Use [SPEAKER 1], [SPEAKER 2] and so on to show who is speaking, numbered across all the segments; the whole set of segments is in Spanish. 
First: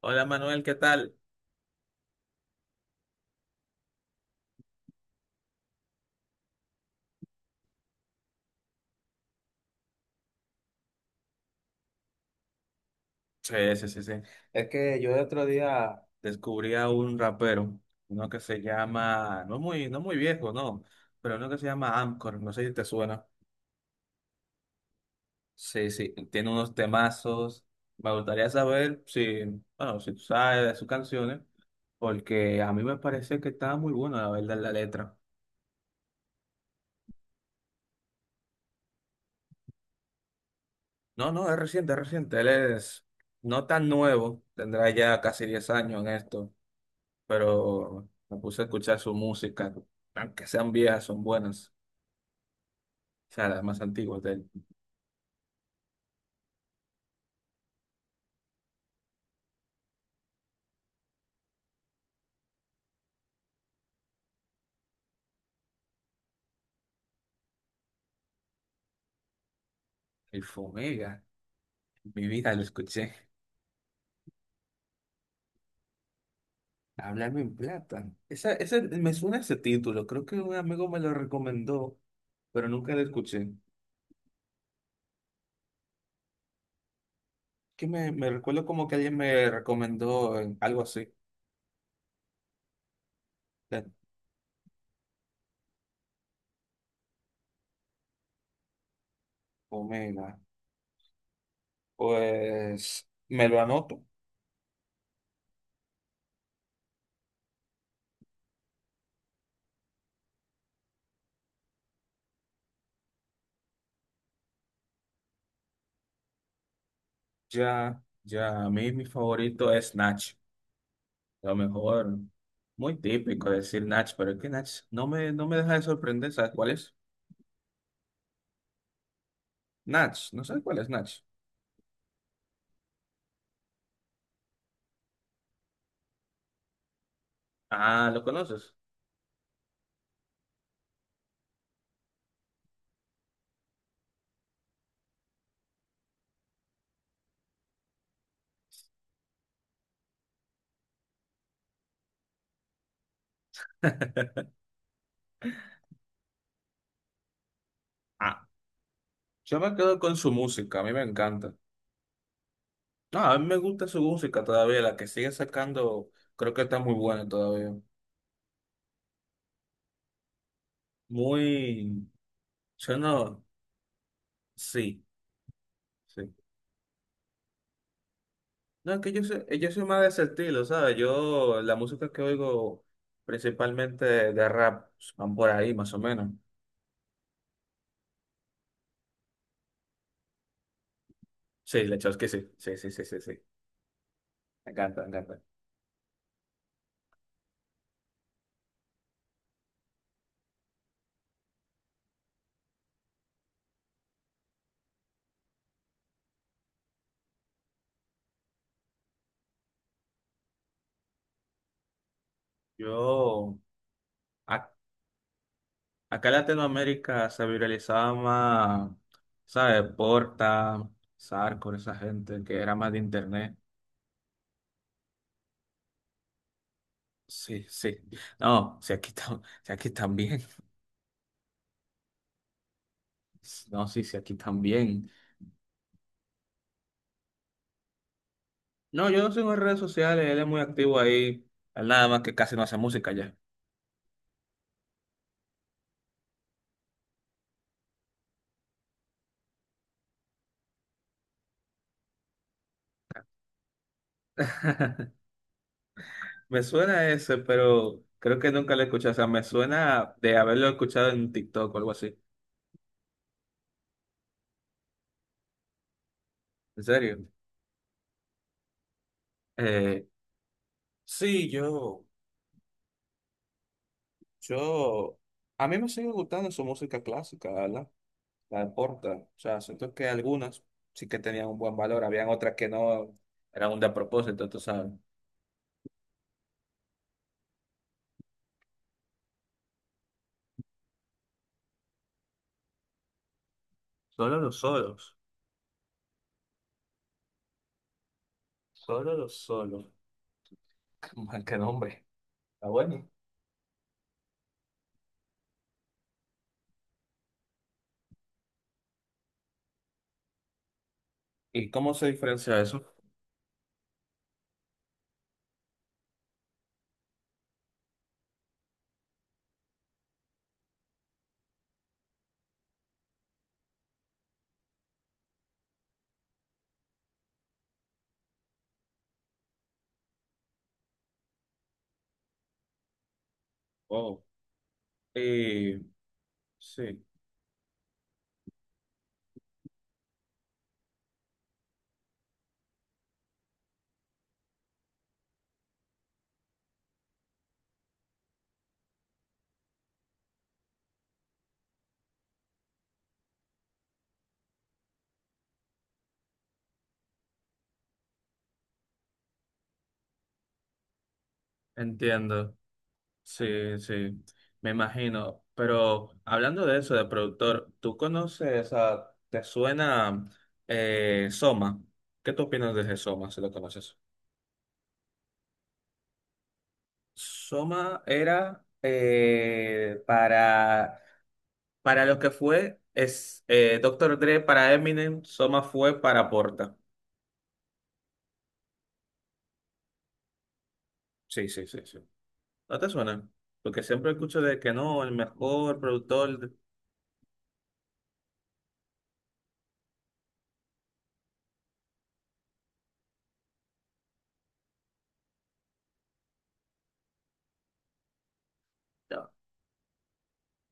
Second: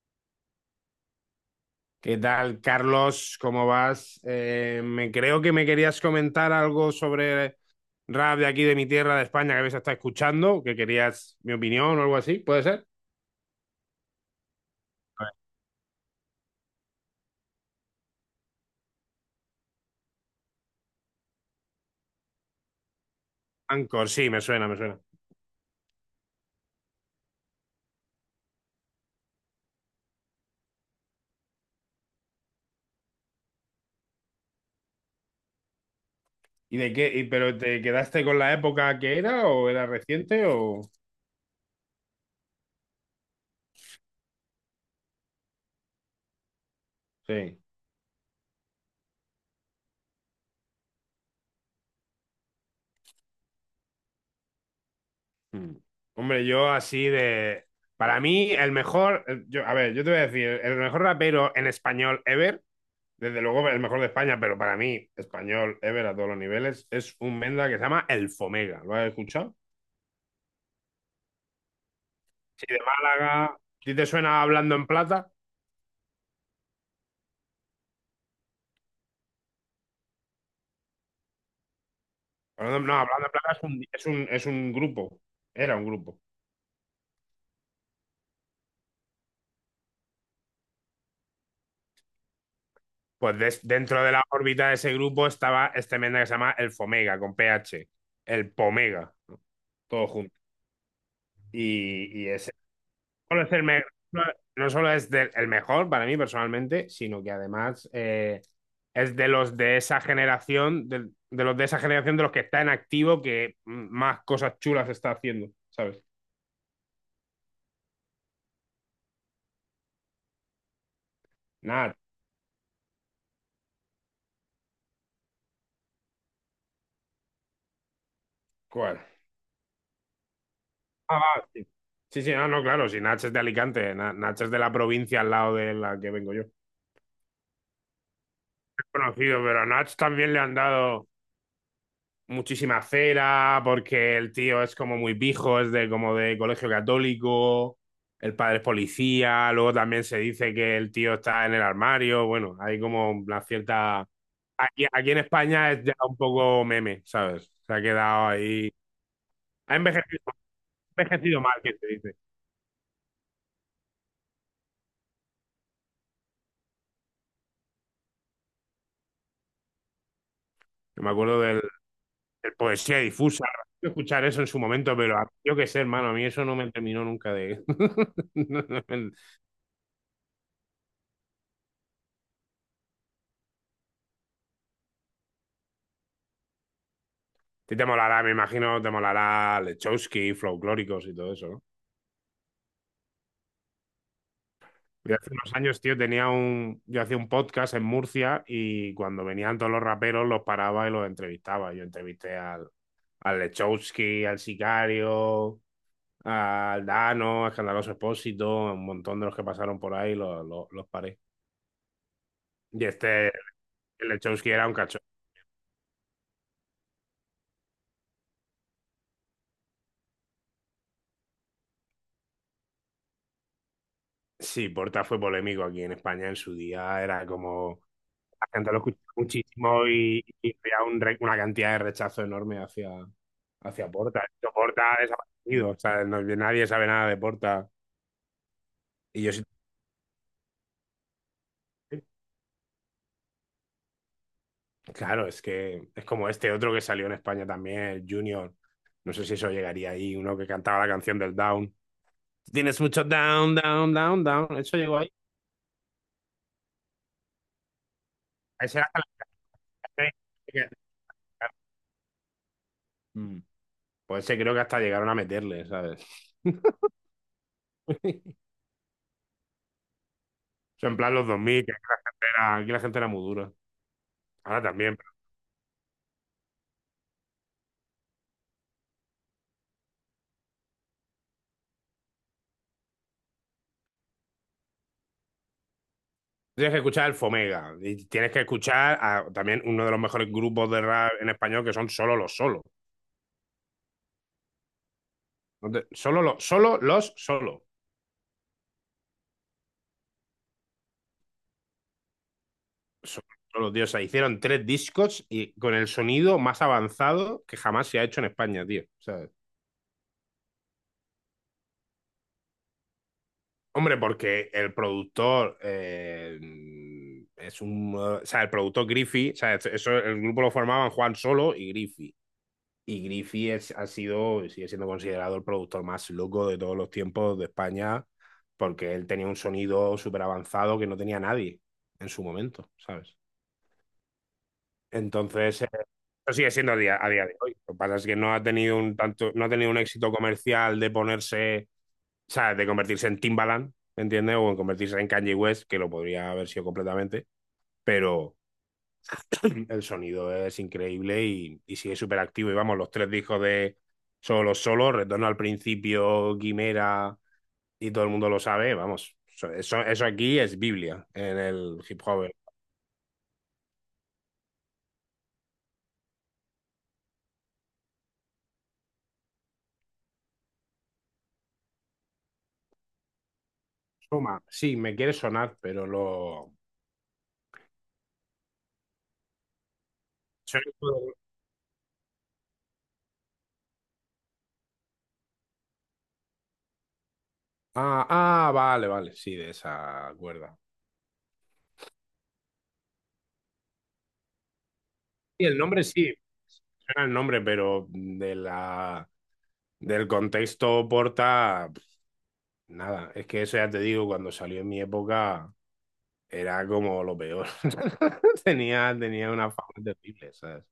[SPEAKER 1] Hola Manuel, ¿qué tal?
[SPEAKER 2] ¿Qué tal, Carlos? ¿Cómo vas? Me creo que me querías comentar algo sobre rap de aquí de mi tierra, de España, que habéis estado escuchando, que querías mi opinión o algo así, ¿puede ser?
[SPEAKER 1] Sí, sí, sí, sí. Es que yo el otro día descubrí a un rapero, uno que se llama, no muy viejo, no, pero uno que se llama Amcor, no sé si te suena.
[SPEAKER 2] Anchor, sí, me suena, me suena.
[SPEAKER 1] Sí, sí, tiene unos temazos. Me gustaría saber si, bueno, si tú sabes de sus canciones, porque a mí me parece que está muy buena la verdad la letra.
[SPEAKER 2] ¿Y de qué? ¿Pero te quedaste con la época que era o era reciente o...?
[SPEAKER 1] No, no, es reciente, es reciente. Él es no tan nuevo, tendrá ya casi 10 años en esto,
[SPEAKER 2] Sí.
[SPEAKER 1] pero me puse a escuchar su música, aunque sean viejas, son buenas, o sea, las más antiguas de él.
[SPEAKER 2] Mm. Hombre, yo así de... Para mí, el mejor... Yo, a ver, yo te voy a decir, el mejor rapero en español ever. Desde luego el mejor de España, pero para mí, español, ever a todos los niveles, es un Menda que se llama El Fomega. ¿Lo has escuchado?
[SPEAKER 1] El Fomega, en mi vida lo
[SPEAKER 2] Si de
[SPEAKER 1] escuché.
[SPEAKER 2] Málaga, si te suena Hablando en Plata.
[SPEAKER 1] Háblame en plata. Esa, me suena ese título, creo que un amigo me lo recomendó, pero nunca
[SPEAKER 2] No,
[SPEAKER 1] lo
[SPEAKER 2] Hablando en
[SPEAKER 1] escuché.
[SPEAKER 2] Plata es un grupo, era un grupo.
[SPEAKER 1] Que me recuerdo como que alguien me recomendó algo así,
[SPEAKER 2] Pues
[SPEAKER 1] de
[SPEAKER 2] dentro de la órbita de ese grupo estaba este Menda que se llama El Fomega, con PH, El Pomega, todo junto.
[SPEAKER 1] Fomega.
[SPEAKER 2] Y ese
[SPEAKER 1] Pues
[SPEAKER 2] solo
[SPEAKER 1] me
[SPEAKER 2] es
[SPEAKER 1] lo
[SPEAKER 2] el me-
[SPEAKER 1] anoto.
[SPEAKER 2] no no solo es el mejor para mí personalmente, sino que además es de los de esa generación, de los de esa generación de los que está en activo que más cosas chulas está haciendo, ¿sabes?
[SPEAKER 1] Ya, ya, a mí mi favorito es Nach. Lo
[SPEAKER 2] Nat.
[SPEAKER 1] mejor, muy típico decir Natch, pero es que Natch no me deja de sorprender, ¿sabes cuál es?
[SPEAKER 2] ¿Cuál?
[SPEAKER 1] Natch, no sé cuál es Natch.
[SPEAKER 2] Ah, va, sí. Sí, sí, no, no, claro, si Nach es de Alicante, Nach es de la provincia al lado de la que vengo yo.
[SPEAKER 1] Ah, ¿lo conoces?
[SPEAKER 2] Conocido, pero a Nach también le han dado muchísima cera, porque el tío es como muy pijo, es de como de colegio católico, el padre es policía, luego también se dice que el tío está en el armario, bueno, hay como una cierta... Aquí en España es ya un poco meme, ¿sabes? Se ha quedado
[SPEAKER 1] Ah,
[SPEAKER 2] ahí...
[SPEAKER 1] yo me
[SPEAKER 2] Ha
[SPEAKER 1] quedo con
[SPEAKER 2] envejecido,
[SPEAKER 1] su
[SPEAKER 2] ha
[SPEAKER 1] música, a mí me
[SPEAKER 2] envejecido mal,
[SPEAKER 1] encanta.
[SPEAKER 2] que se dice.
[SPEAKER 1] No, a mí me gusta su música todavía, la que sigue sacando, creo que está muy buena todavía.
[SPEAKER 2] Yo me acuerdo del,
[SPEAKER 1] Muy,
[SPEAKER 2] del
[SPEAKER 1] yo
[SPEAKER 2] poesía
[SPEAKER 1] no,
[SPEAKER 2] difusa, de escuchar eso en su momento,
[SPEAKER 1] sí,
[SPEAKER 2] pero yo qué sé, hermano, a mí
[SPEAKER 1] sí.
[SPEAKER 2] eso no me terminó nunca de...
[SPEAKER 1] No, es que yo soy más de ese estilo, ¿sabes? Yo, la música que oigo principalmente de rap, pues, van por ahí más o menos.
[SPEAKER 2] ti te molará, me imagino, te molará Lechowski, Folclóricos y todo eso, ¿no?
[SPEAKER 1] Sí, la que sí, sí, sí, sí, sí, sí. Me encanta, me
[SPEAKER 2] Yo hace
[SPEAKER 1] encanta.
[SPEAKER 2] unos años, tío, yo hacía un podcast en Murcia y cuando venían todos los raperos los paraba y los entrevistaba. Yo entrevisté al Lechowski, al Sicario, al Dano, a Escandaloso Expósito, un montón de los que pasaron por ahí los paré. Y este,
[SPEAKER 1] Yo,
[SPEAKER 2] el Lechowski era
[SPEAKER 1] ac-
[SPEAKER 2] un cacho.
[SPEAKER 1] acá en Latinoamérica se viralizaba más, ¿sabes? Porta, Sarco, esa gente que era más de internet.
[SPEAKER 2] Sí, Porta fue polémico aquí en España en su día, era
[SPEAKER 1] Sí,
[SPEAKER 2] como
[SPEAKER 1] sí.
[SPEAKER 2] la gente
[SPEAKER 1] No,
[SPEAKER 2] lo
[SPEAKER 1] si
[SPEAKER 2] escuchó
[SPEAKER 1] aquí, si
[SPEAKER 2] muchísimo
[SPEAKER 1] aquí
[SPEAKER 2] y,
[SPEAKER 1] también.
[SPEAKER 2] y había una cantidad de rechazo enorme hacia,
[SPEAKER 1] No,
[SPEAKER 2] hacia
[SPEAKER 1] sí, si
[SPEAKER 2] Porta.
[SPEAKER 1] aquí
[SPEAKER 2] Esto Porta ha
[SPEAKER 1] también.
[SPEAKER 2] desaparecido, o sea, nadie sabe nada de Porta.
[SPEAKER 1] No, yo
[SPEAKER 2] Y
[SPEAKER 1] no
[SPEAKER 2] yo sí,
[SPEAKER 1] sigo en redes sociales, él es muy activo ahí. Él nada más que casi no hace música ya.
[SPEAKER 2] claro, es que es como este otro que salió en España también, el Junior. No sé si eso llegaría ahí, uno que cantaba la canción del Down. Tienes mucho down, down, down, down. Eso llegó ahí.
[SPEAKER 1] Me suena ese, pero creo que nunca
[SPEAKER 2] Ese
[SPEAKER 1] lo he
[SPEAKER 2] era
[SPEAKER 1] escuchado. O sea,
[SPEAKER 2] hasta
[SPEAKER 1] me suena de haberlo escuchado en TikTok o algo así.
[SPEAKER 2] la- Pues ese creo que hasta llegaron a meterle, ¿sabes?
[SPEAKER 1] ¿En serio? Eh,
[SPEAKER 2] O sea, en plan los
[SPEAKER 1] sí,
[SPEAKER 2] 2000, que aquí la
[SPEAKER 1] yo.
[SPEAKER 2] gente era, aquí la gente era muy dura. Ahora también, pero
[SPEAKER 1] Yo, a mí me sigue gustando su música clásica, ¿verdad? La de Porta. O sea, siento que algunas sí que tenían un buen valor, habían otras que no eran un despropósito, tú sabes.
[SPEAKER 2] tienes que escuchar el Fomega. Y tienes que escuchar a, también uno de los mejores grupos de rap en español, que son Solo los Solos.
[SPEAKER 1] Solo los solos,
[SPEAKER 2] Solo los solo los solo.
[SPEAKER 1] solo los solos. Man, qué nombre. Está bueno.
[SPEAKER 2] Solo, solo, tío. O sea, hicieron tres discos y con el sonido más avanzado que jamás se ha hecho en España, tío. ¿Sabes?
[SPEAKER 1] ¿Y cómo se diferencia eso?
[SPEAKER 2] Hombre, porque el productor es un. O sea, el productor Griffey, o sea, eso, el grupo lo formaban Juan Solo y Griffey. Y Griffey es, ha sido, sigue siendo considerado el productor más loco de todos los tiempos de España, porque él tenía un sonido súper avanzado que no tenía nadie en su momento, ¿sabes?
[SPEAKER 1] Oh,
[SPEAKER 2] Entonces,
[SPEAKER 1] y
[SPEAKER 2] eso sigue siendo a día,
[SPEAKER 1] sí,
[SPEAKER 2] a día de hoy. Lo que pasa es que no ha tenido un tanto, no ha tenido un éxito comercial de ponerse, o sea, de convertirse en Timbaland, ¿entiendes? O en convertirse en Kanye West, que lo podría haber sido completamente, pero el sonido es increíble y sigue súper activo. Y vamos, los tres discos de Solo Solo, Retorno al Principio, Quimera, y todo el mundo lo sabe, vamos, so, eso aquí es Biblia en el hip hop.
[SPEAKER 1] entiendo. Sí, sí, me imagino. Pero hablando de eso, de productor, ¿tú conoces a, te suena Soma? ¿Qué tú opinas de ese Soma, si lo conoces?
[SPEAKER 2] Soma, sí, me quiere sonar, pero lo...
[SPEAKER 1] Soma era
[SPEAKER 2] Soy-
[SPEAKER 1] para lo que fue es, Dr. Dre para Eminem, Soma fue para Porta.
[SPEAKER 2] Ah, ah, vale, vale, sí, de esa cuerda.
[SPEAKER 1] Sí, sí, sí, sí. ¿No te suena? Porque siempre escucho de que no, el
[SPEAKER 2] Sí, el
[SPEAKER 1] mejor
[SPEAKER 2] nombre sí,
[SPEAKER 1] productor.
[SPEAKER 2] era el nombre, pero del contexto Porta, pf, nada. Es que eso ya te digo, cuando salió en mi época era como lo peor. Tenía una fama terrible, ¿sabes?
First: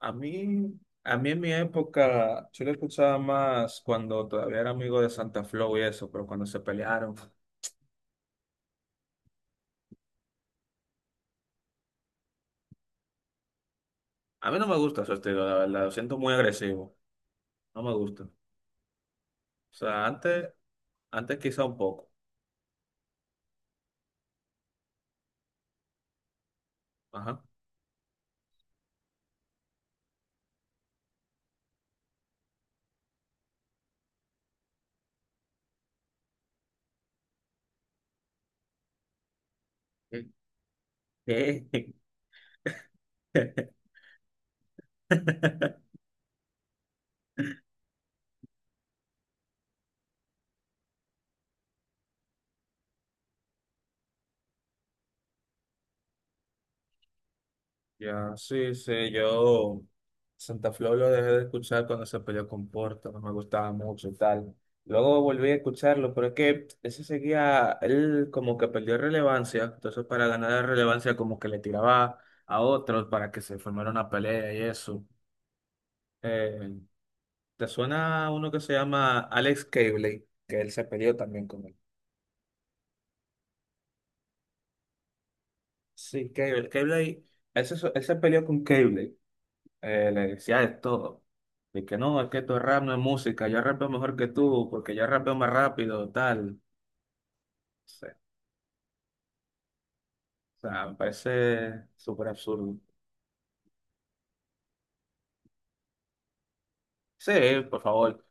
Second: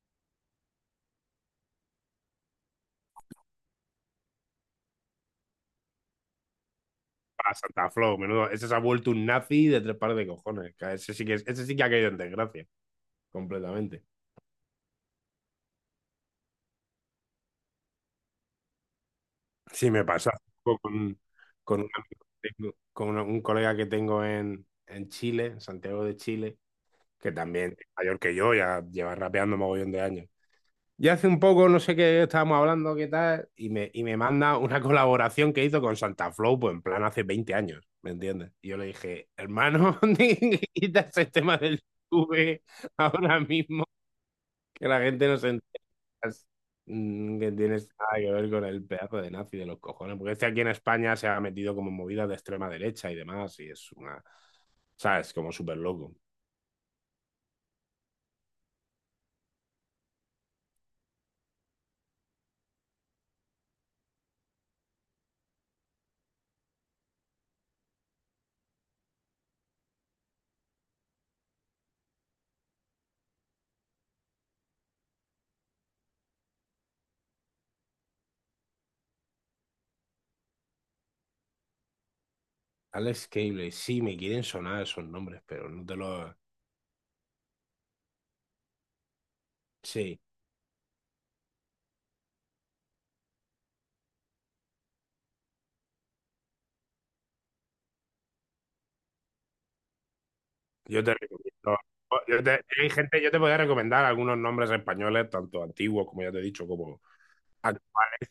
[SPEAKER 1] A mí, a mí en mi época, yo lo escuchaba más cuando todavía era amigo de Santa Flow y eso, pero cuando se pelearon.
[SPEAKER 2] Para Santa Flow, menudo. Ese se ha vuelto un nazi de tres pares de cojones, que ese sí que ha caído en desgracia, completamente.
[SPEAKER 1] A mí no me gusta su estilo, la verdad, lo siento muy agresivo. No me gusta. O
[SPEAKER 2] Sí,
[SPEAKER 1] sea,
[SPEAKER 2] me pasa hace
[SPEAKER 1] antes,
[SPEAKER 2] poco
[SPEAKER 1] antes quizá un
[SPEAKER 2] un
[SPEAKER 1] poco.
[SPEAKER 2] amigo que tengo- con una- un colega que tengo en Chile, en Santiago de Chile, que
[SPEAKER 1] Ajá.
[SPEAKER 2] también es mayor que yo, ya lleva rapeando mogollón de años. Y hace un poco, no sé qué estábamos hablando, qué tal, y me manda una colaboración que hizo con Santa Flow, pues en plan hace 20 años, ¿me entiendes? Y yo le dije, hermano, quita ese tema
[SPEAKER 1] ¿Qué?
[SPEAKER 2] del YouTube ahora mismo, que la gente no se entera, que tienes nada que ver con el pedazo de nazi de los cojones, porque este aquí en España se ha metido como en movidas de extrema derecha y demás, y es una, ¿sabes? Como súper loco.
[SPEAKER 1] Ya, sí, sí, yo Santa Flor lo dejé de escuchar cuando se peleó con Porta, no me gustaba mucho y tal. Luego volví a escucharlo, pero es que ese seguía, él como que perdió relevancia, entonces para ganar relevancia como que le tiraba a otros para que se formara una pelea y eso. Eh, ¿Te suena uno que se llama Alex Cabley? Que él se peleó también con él.
[SPEAKER 2] Alex Cable, sí, me quieren sonar esos nombres, pero no te
[SPEAKER 1] Sí,
[SPEAKER 2] los...
[SPEAKER 1] Cabley, Cabley, él se peleó con Cabley.
[SPEAKER 2] Sí,
[SPEAKER 1] Le decía de todo. De que no, es que tu rap no es música, yo rapeo mejor que tú, porque yo rapeo más rápido, tal. No. O sea, me
[SPEAKER 2] yo te recomiendo.
[SPEAKER 1] parece súper absurdo.
[SPEAKER 2] Hay gente, yo te podría recomendar algunos nombres españoles, tanto antiguos, como ya te he dicho, como
[SPEAKER 1] Sí, por favor.
[SPEAKER 2] actuales,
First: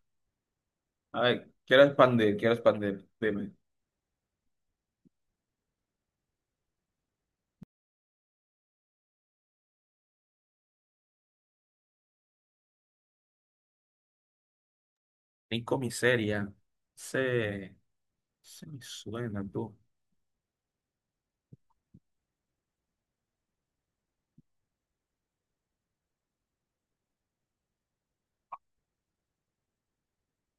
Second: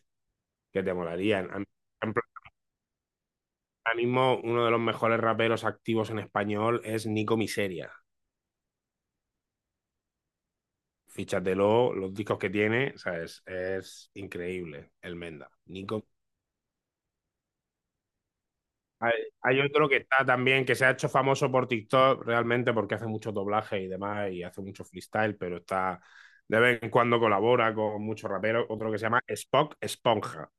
[SPEAKER 2] que te
[SPEAKER 1] A ver,
[SPEAKER 2] molarían. A mí,
[SPEAKER 1] quiero
[SPEAKER 2] por ejemplo,
[SPEAKER 1] expandir, quiero expandir. Dime.
[SPEAKER 2] ahora mismo uno de los mejores raperos activos en español es Nico Miseria. Fíchatelo, los discos que tiene, o sea, es increíble. El Menda.
[SPEAKER 1] Nico
[SPEAKER 2] Nico.
[SPEAKER 1] Miseria. Se, se me
[SPEAKER 2] Hay,
[SPEAKER 1] suena,
[SPEAKER 2] hay
[SPEAKER 1] tú.
[SPEAKER 2] otro que está también, que se ha hecho famoso por TikTok realmente porque hace mucho doblaje y demás y hace mucho freestyle, pero está de vez en cuando colabora con muchos raperos. Otro que se llama Spock Esponja,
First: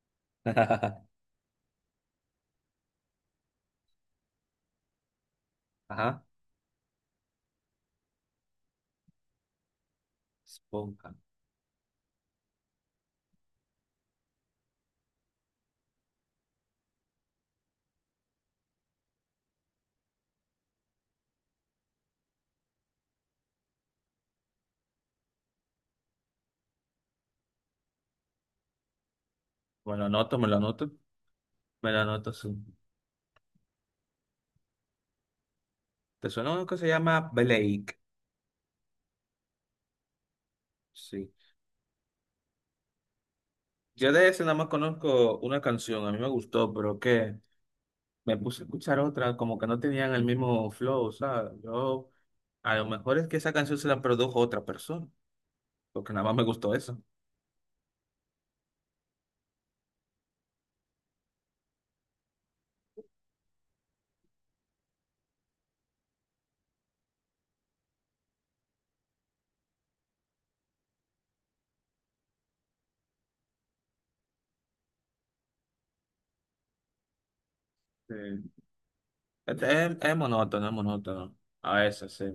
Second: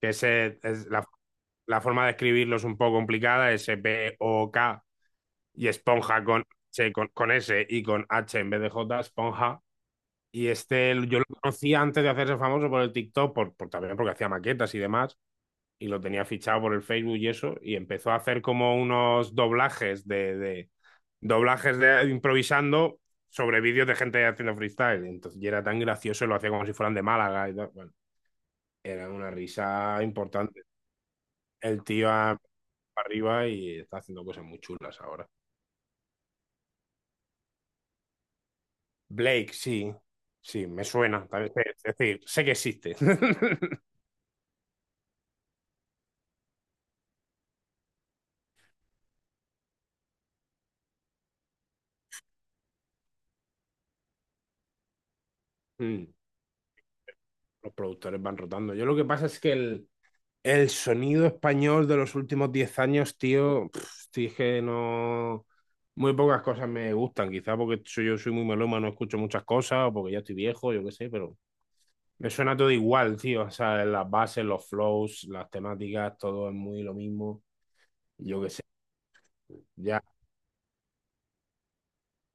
[SPEAKER 2] que ese es la, la forma de escribirlo es un poco complicada, S-P-O-K y
[SPEAKER 1] Ajá.
[SPEAKER 2] Esponja con, con S y con H en vez de J, Esponja. Y este
[SPEAKER 1] Esponja.
[SPEAKER 2] yo lo conocía antes de hacerse famoso por el TikTok, también porque hacía maquetas y demás y lo tenía fichado por el Facebook y eso, y empezó a hacer como unos doblajes de doblajes de improvisando sobre vídeos de gente haciendo freestyle. Entonces, y era tan gracioso, lo hacía como si fueran de Málaga y tal. Bueno, era una
[SPEAKER 1] Me
[SPEAKER 2] risa
[SPEAKER 1] lo anoto, me lo
[SPEAKER 2] importante.
[SPEAKER 1] anoto.
[SPEAKER 2] El
[SPEAKER 1] Me lo
[SPEAKER 2] tío
[SPEAKER 1] anoto,
[SPEAKER 2] para
[SPEAKER 1] sí.
[SPEAKER 2] arriba y está haciendo cosas muy chulas ahora.
[SPEAKER 1] ¿Te suena uno que se llama Blake?
[SPEAKER 2] Blake, sí, sí, me suena.
[SPEAKER 1] Sí.
[SPEAKER 2] También, es decir, sé que existe.
[SPEAKER 1] Yo de ese nada más conozco una canción, a mí me gustó, pero ¿qué? Me puse a escuchar otra, como que no tenían el mismo flow, o sea, yo, a lo mejor es que esa canción se la produjo otra persona, porque nada más me gustó eso.
[SPEAKER 2] Los productores van rotando. Yo lo que pasa es que el sonido español de los últimos 10 años, tío, pf, tío, es que no. Muy pocas cosas me gustan, quizá porque yo soy muy melómano, no escucho muchas cosas, o porque ya estoy viejo, yo qué sé, pero me suena todo igual, tío. O sea, las bases, los flows, las temáticas, todo es muy lo mismo.
[SPEAKER 1] Sí.
[SPEAKER 2] Yo qué sé. Ya.
[SPEAKER 1] Es monótono, es monótono, a veces, sí.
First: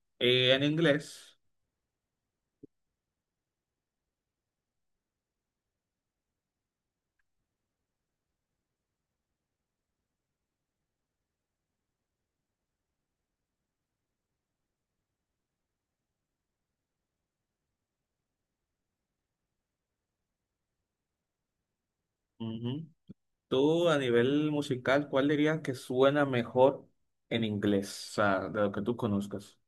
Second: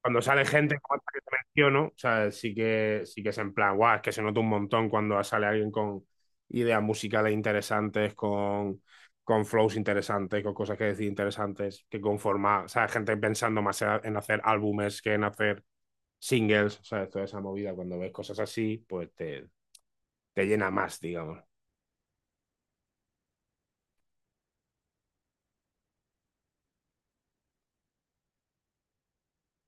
[SPEAKER 2] Cuando sale
[SPEAKER 1] Y en
[SPEAKER 2] gente como esta que te
[SPEAKER 1] inglés,
[SPEAKER 2] menciono, o sea, sí que es en plan, guau, es que se nota un montón cuando sale alguien con ideas musicales interesantes, con flows interesantes, con cosas que decir interesantes, que conforma, o sea, gente pensando más en hacer álbumes que en hacer singles, o sea, toda esa movida, cuando ves cosas así, pues te llena más, digamos.
[SPEAKER 1] ujú, tú a nivel musical, ¿cuál dirías que suena mejor en inglés? O sea, de lo que tú conozcas.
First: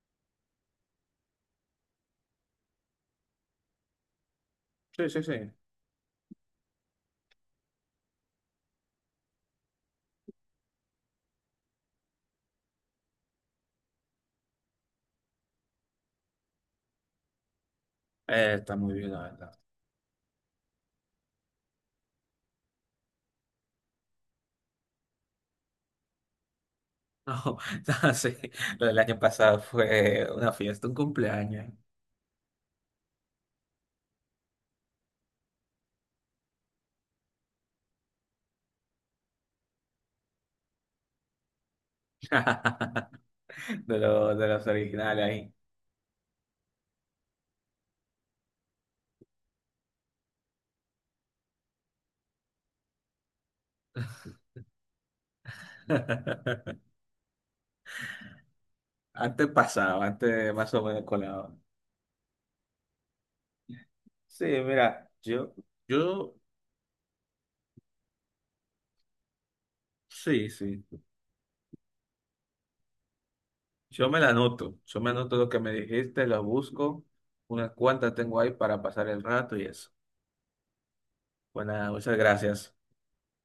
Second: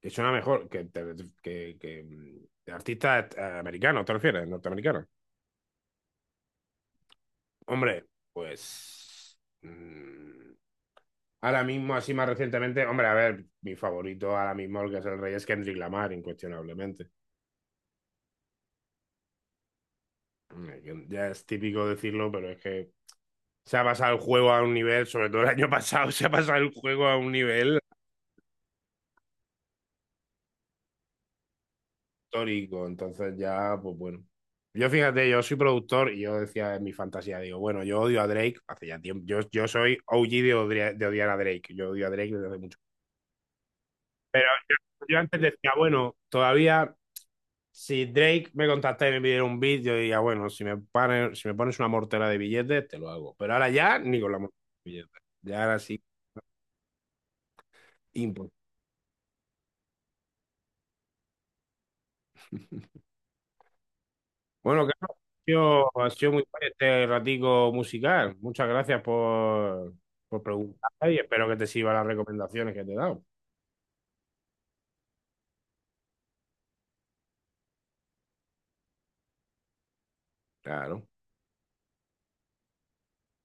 [SPEAKER 2] Y suena mejor que de artistas americanos, ¿te refieres? Norteamericanos.
[SPEAKER 1] Sí, sí, sí.
[SPEAKER 2] Hombre, pues... Ahora mismo, así más recientemente, hombre, a ver, mi favorito ahora mismo, el que es el rey, es Kendrick Lamar, incuestionablemente.
[SPEAKER 1] Está muy bien, la verdad.
[SPEAKER 2] Ya es típico decirlo, pero es que se ha pasado el juego a un nivel, sobre todo el año pasado, se ha pasado el juego a un
[SPEAKER 1] No,
[SPEAKER 2] nivel
[SPEAKER 1] no, sí, lo del año pasado fue una fiesta, un cumpleaños.
[SPEAKER 2] histórico. Entonces ya, pues bueno. Yo fíjate, yo soy productor y yo decía en mi fantasía, digo, bueno, yo odio a Drake hace ya tiempo. Yo soy OG de odiar a Drake. Yo odio a Drake desde hace mucho.
[SPEAKER 1] De los
[SPEAKER 2] Yo
[SPEAKER 1] originales
[SPEAKER 2] antes
[SPEAKER 1] ahí.
[SPEAKER 2] decía, bueno, todavía si Drake me contacta y me pidiera un beat, yo diría, bueno, si me pones una mortera de billetes, te lo hago. Pero ahora ya ni con la mortera de billetes. Ya ahora sí, imposible.
[SPEAKER 1] Antes pasaba, antes más o menos colado. Sí,
[SPEAKER 2] Bueno,
[SPEAKER 1] mira,
[SPEAKER 2] Carlos, ha
[SPEAKER 1] yo,
[SPEAKER 2] sido, ha sido
[SPEAKER 1] yo,
[SPEAKER 2] muy guay este ratico musical. Muchas gracias por
[SPEAKER 1] sí, sí.
[SPEAKER 2] preguntar y espero que te sirvan las recomendaciones que te he dado.
[SPEAKER 1] Yo me la anoto. Yo me anoto lo que me dijiste, lo busco. Unas cuantas tengo ahí para pasar el rato y eso.
[SPEAKER 2] Claro,
[SPEAKER 1] Bueno, muchas gracias.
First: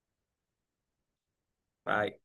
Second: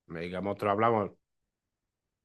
[SPEAKER 2] me digamos, te lo hablamos.
[SPEAKER 1] Bye.